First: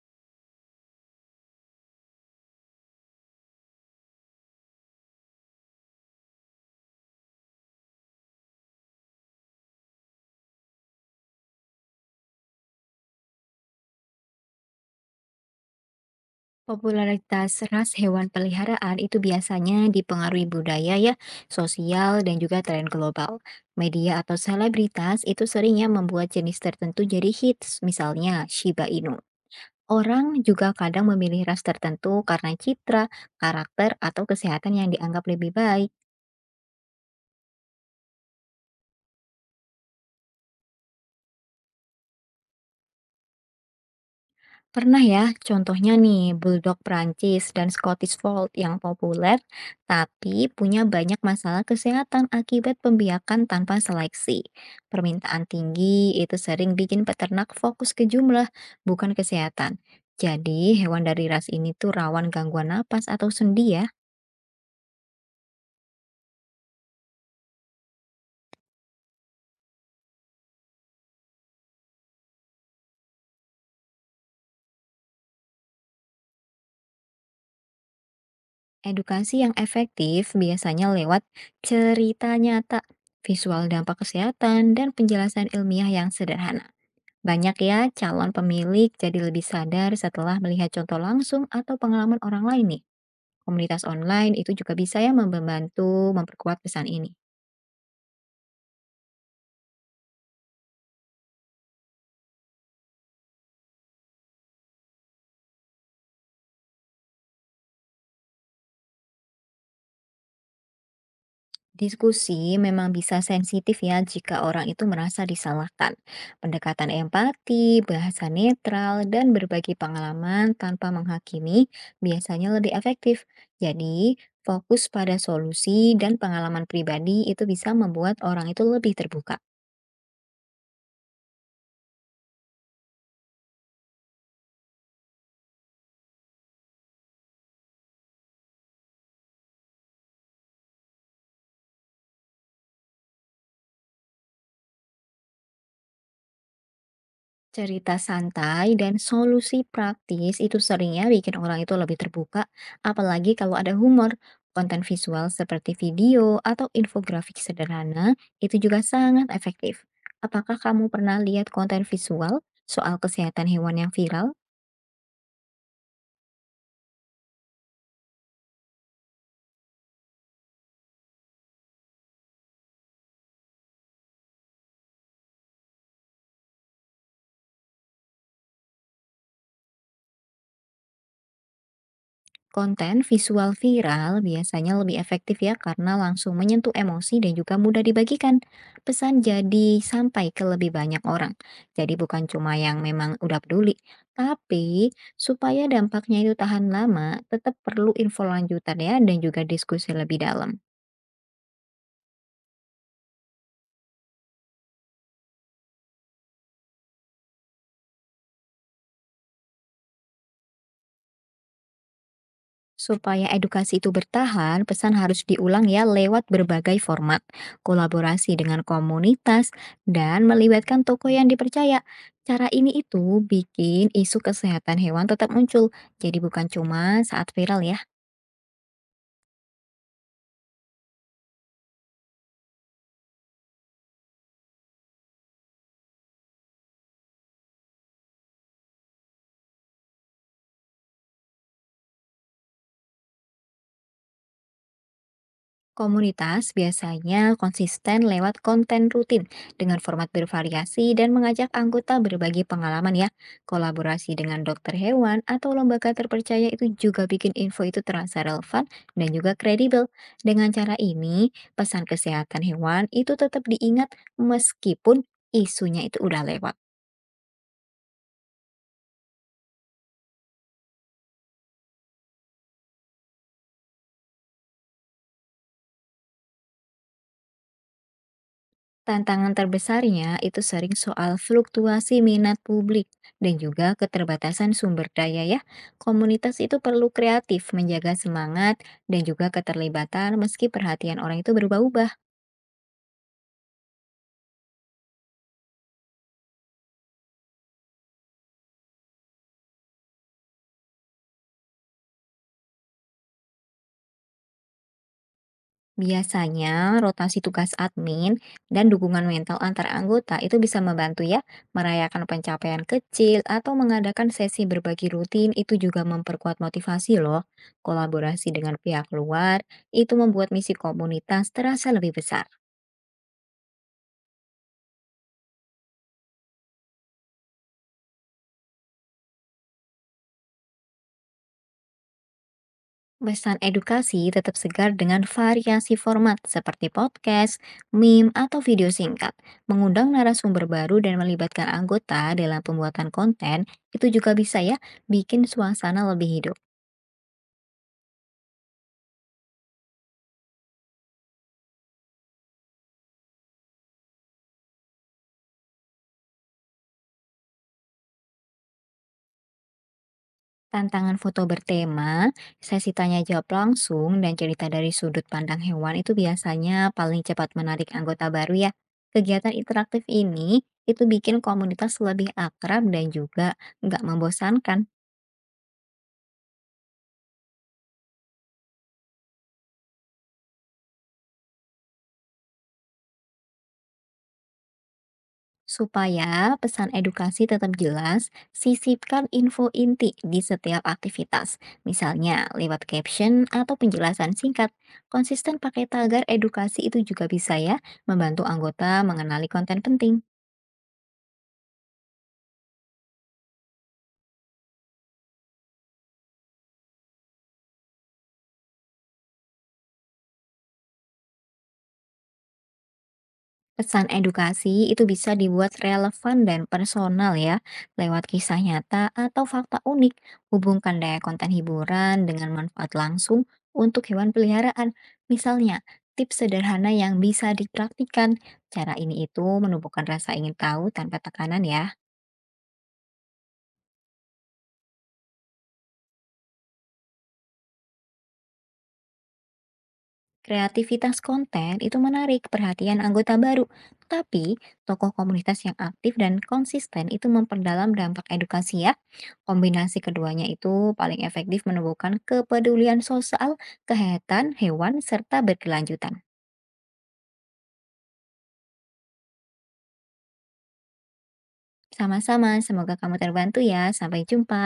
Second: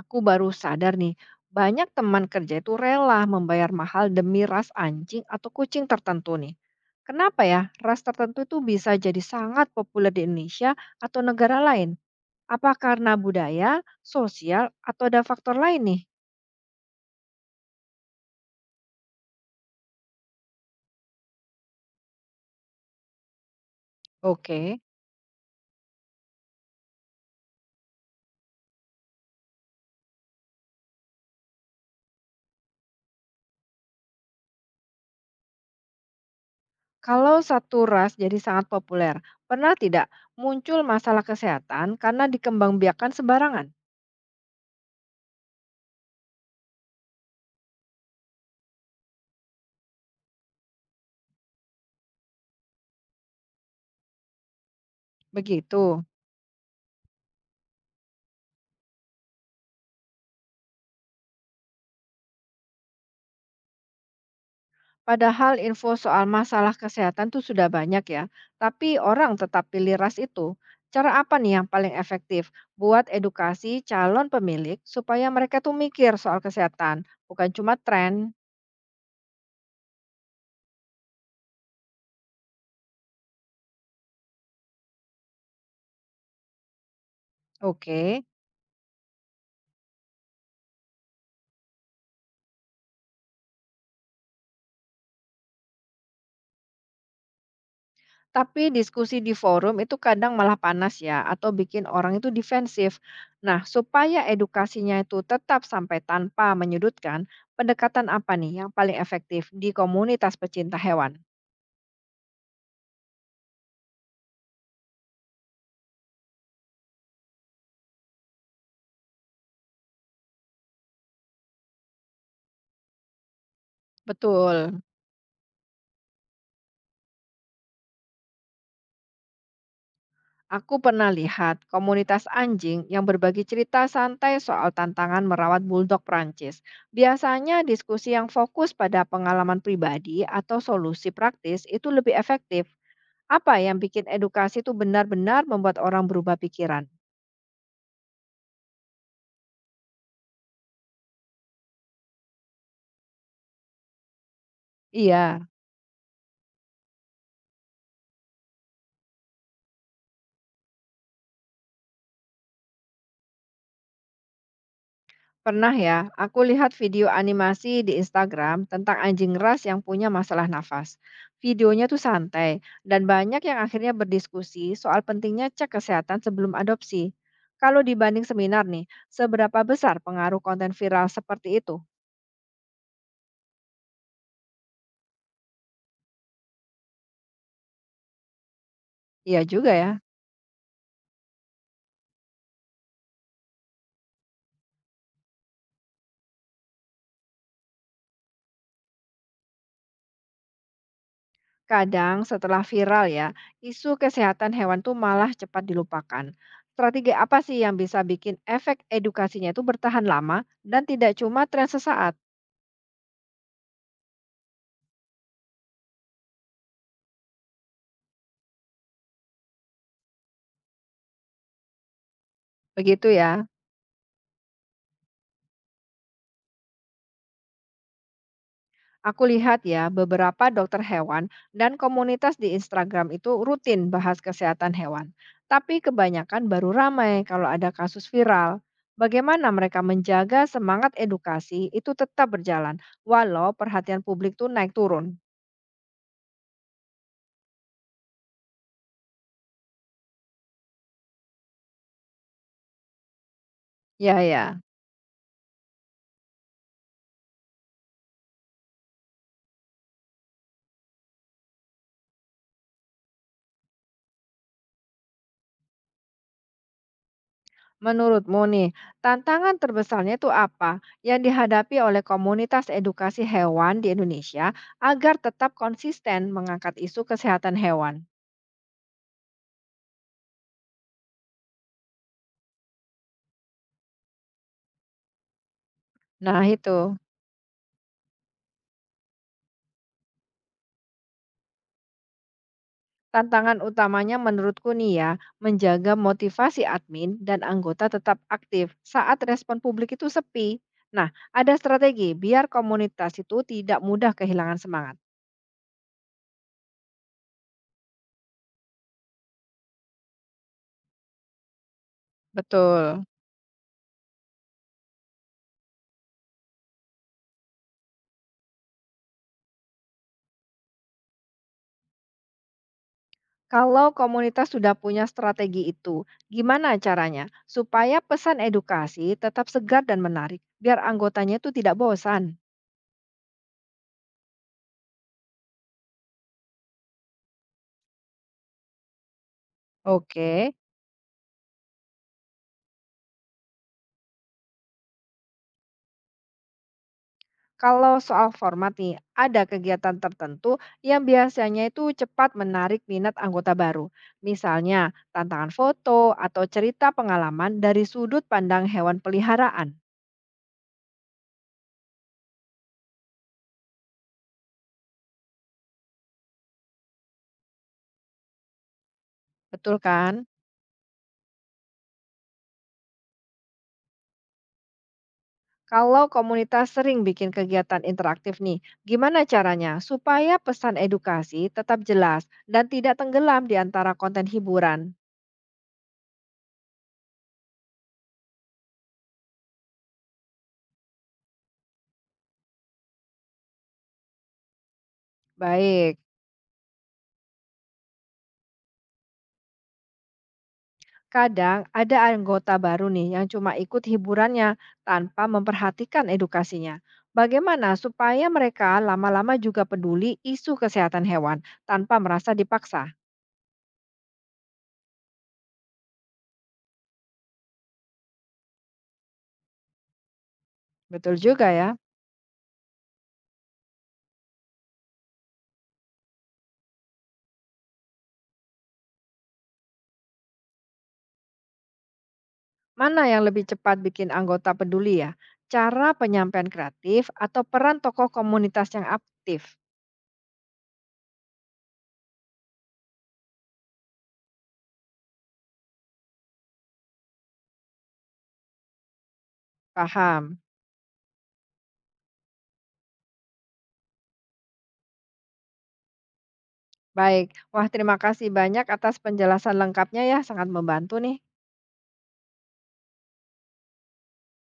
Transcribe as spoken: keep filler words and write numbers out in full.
Aku baru sadar nih, banyak teman kerja itu rela membayar mahal demi ras anjing atau kucing tertentu nih. Kenapa ya ras tertentu itu bisa jadi sangat populer di Indonesia atau negara lain? Apa karena budaya, sosial, atau ada faktor lain nih? Popularitas ras hewan peliharaan itu biasanya dipengaruhi budaya ya, sosial dan juga tren global. Media atau Oke. selebritas itu seringnya membuat jenis tertentu jadi hits, misalnya Shiba Inu. Orang juga kadang memilih ras tertentu karena citra, karakter, atau kesehatan yang dianggap lebih baik. Kalau satu ras jadi sangat populer, pernah tidak muncul masalah kesehatan karena dikembangbiakan sembarangan? Pernah ya, contohnya nih Bulldog Prancis dan Scottish Fold yang populer, tapi punya banyak masalah kesehatan akibat pembiakan tanpa seleksi. Permintaan Begitu. tinggi itu sering bikin peternak fokus ke jumlah, bukan kesehatan. Jadi, hewan dari ras ini tuh rawan gangguan napas atau sendi ya. Padahal info soal masalah kesehatan tuh sudah banyak ya, tapi orang tetap pilih ras itu. Cara apa nih yang paling efektif buat edukasi calon pemilik supaya mereka tuh mikir soal kesehatan, bukan cuma tren. Edukasi yang efektif biasanya lewat cerita nyata, visual dampak kesehatan, dan penjelasan ilmiah yang sederhana. Banyak ya Oke. calon pemilik jadi lebih sadar setelah melihat contoh langsung atau pengalaman orang lain nih. Komunitas online itu juga bisa ya membantu memperkuat pesan ini. Tapi diskusi di forum itu kadang malah panas ya atau bikin orang itu defensif. Nah, supaya edukasinya itu tetap sampai tanpa menyudutkan, pendekatan apa nih yang paling efektif di komunitas pecinta hewan? Diskusi memang bisa sensitif ya jika orang itu merasa disalahkan. Pendekatan empati, bahasa netral, dan berbagi pengalaman tanpa menghakimi biasanya lebih efektif. Jadi, Betul. fokus pada solusi dan pengalaman pribadi itu bisa membuat orang itu lebih terbuka. Aku pernah lihat komunitas anjing yang berbagi cerita santai soal tantangan merawat bulldog Prancis. Biasanya diskusi yang fokus pada pengalaman pribadi atau solusi praktis itu lebih efektif. Apa yang bikin edukasi itu benar-benar membuat orang berubah pikiran? Cerita santai dan solusi praktis itu seringnya bikin orang itu lebih terbuka, apalagi kalau ada humor. Konten visual Iya. seperti video atau infografik sederhana itu juga sangat efektif. Apakah kamu pernah lihat konten visual soal kesehatan hewan yang viral? Pernah ya, aku lihat video animasi di Instagram tentang anjing ras yang punya masalah nafas. Videonya tuh santai, dan banyak yang akhirnya berdiskusi soal pentingnya cek kesehatan sebelum adopsi. Kalau dibanding seminar nih, seberapa besar pengaruh konten viral seperti itu? Konten visual viral biasanya lebih efektif ya karena langsung menyentuh emosi dan juga mudah dibagikan. Pesan Iya jadi juga ya. sampai ke lebih banyak orang. Jadi bukan cuma yang memang udah peduli, tapi supaya dampaknya itu tahan lama, tetap perlu info lanjutan ya dan juga diskusi lebih dalam. Kadang setelah viral ya, isu kesehatan hewan tuh malah cepat dilupakan. Strategi apa sih yang bisa bikin efek edukasinya itu bertahan lama dan tidak cuma tren sesaat? Supaya edukasi itu bertahan, pesan harus diulang ya lewat berbagai format, kolaborasi dengan komunitas, dan melibatkan toko yang dipercaya. Cara ini Begitu itu ya. bikin isu kesehatan hewan tetap muncul, jadi bukan cuma saat viral ya. Aku lihat ya, beberapa dokter hewan dan komunitas di Instagram itu rutin bahas kesehatan hewan. Tapi kebanyakan baru ramai kalau ada kasus viral. Bagaimana mereka menjaga semangat edukasi itu tetap berjalan, walau perhatian publik tuh naik turun. Komunitas biasanya konsisten lewat konten rutin dengan format bervariasi dan mengajak anggota berbagi pengalaman ya. Kolaborasi Ya dengan ya, dokter hewan atau lembaga terpercaya itu juga bikin info itu terasa relevan dan juga kredibel. Dengan cara ini, pesan kesehatan hewan itu tetap diingat meskipun isunya itu udah lewat. menurutmu nih, tantangan terbesarnya itu apa yang dihadapi oleh komunitas edukasi hewan di Indonesia agar tetap konsisten mengangkat isu kesehatan hewan? Tantangan terbesarnya itu sering soal fluktuasi minat publik dan juga keterbatasan sumber daya ya. Komunitas Nah itu perlu itu. kreatif menjaga semangat dan juga keterlibatan meski perhatian orang itu berubah-ubah. Tantangan utamanya menurutku nih ya, menjaga motivasi admin dan anggota tetap aktif saat respon publik itu sepi. Nah, ada strategi biar komunitas itu tidak mudah kehilangan semangat. Biasanya rotasi tugas admin dan dukungan mental antar anggota itu bisa membantu ya merayakan pencapaian Betul. kecil atau mengadakan sesi berbagi rutin itu juga memperkuat motivasi loh. Kolaborasi dengan pihak luar itu membuat misi komunitas terasa lebih besar. Kalau komunitas sudah punya strategi itu, gimana caranya supaya pesan edukasi tetap segar dan menarik, biar anggotanya itu tidak bosan? Pesan edukasi tetap segar dengan variasi format seperti podcast, meme, atau video singkat. Mengundang narasumber Oke. baru dan melibatkan anggota dalam pembuatan konten itu juga bisa ya bikin suasana lebih hidup. Kalau soal format nih, ada kegiatan tertentu yang biasanya itu cepat menarik minat anggota baru. Misalnya, tantangan foto atau cerita pengalaman dari sudut pandang hewan peliharaan. Tantangan foto bertema, sesi tanya jawab langsung, dan cerita dari sudut pandang hewan itu biasanya paling cepat menarik anggota baru ya. Kegiatan Betul interaktif kan? ini itu bikin komunitas lebih akrab dan juga nggak membosankan. Kalau komunitas sering bikin kegiatan interaktif nih, gimana caranya supaya pesan edukasi tetap jelas dan tidak tenggelam di antara konten hiburan? Supaya pesan edukasi tetap jelas, sisipkan info inti di setiap aktivitas, misalnya lewat caption atau penjelasan singkat. Konsisten pakai Baik. tagar edukasi itu juga bisa ya, membantu anggota mengenali konten penting. Kadang ada anggota baru nih yang cuma ikut hiburannya tanpa memperhatikan edukasinya. Bagaimana supaya mereka lama-lama juga peduli isu kesehatan hewan tanpa merasa dipaksa? Pesan edukasi itu bisa dibuat relevan dan personal ya, lewat kisah nyata atau fakta unik. Hubungkan daya Betul konten juga ya. hiburan dengan manfaat langsung untuk hewan peliharaan. Misalnya, tips sederhana yang bisa dipraktikkan. Cara ini itu menumbuhkan rasa ingin tahu tanpa tekanan ya. Mana yang lebih cepat bikin anggota peduli ya? Cara penyampaian kreatif atau peran tokoh komunitas yang aktif? Kreativitas konten itu menarik perhatian anggota baru, tapi tokoh komunitas yang aktif dan konsisten itu memperdalam dampak edukasi ya. Kombinasi keduanya Paham. itu paling efektif menumbuhkan kepedulian sosial ke hewan, serta berkelanjutan. Baik. Wah, terima kasih banyak atas penjelasan lengkapnya ya. Sangat membantu nih. Sama-sama, semoga kamu terbantu ya. Sampai jumpa.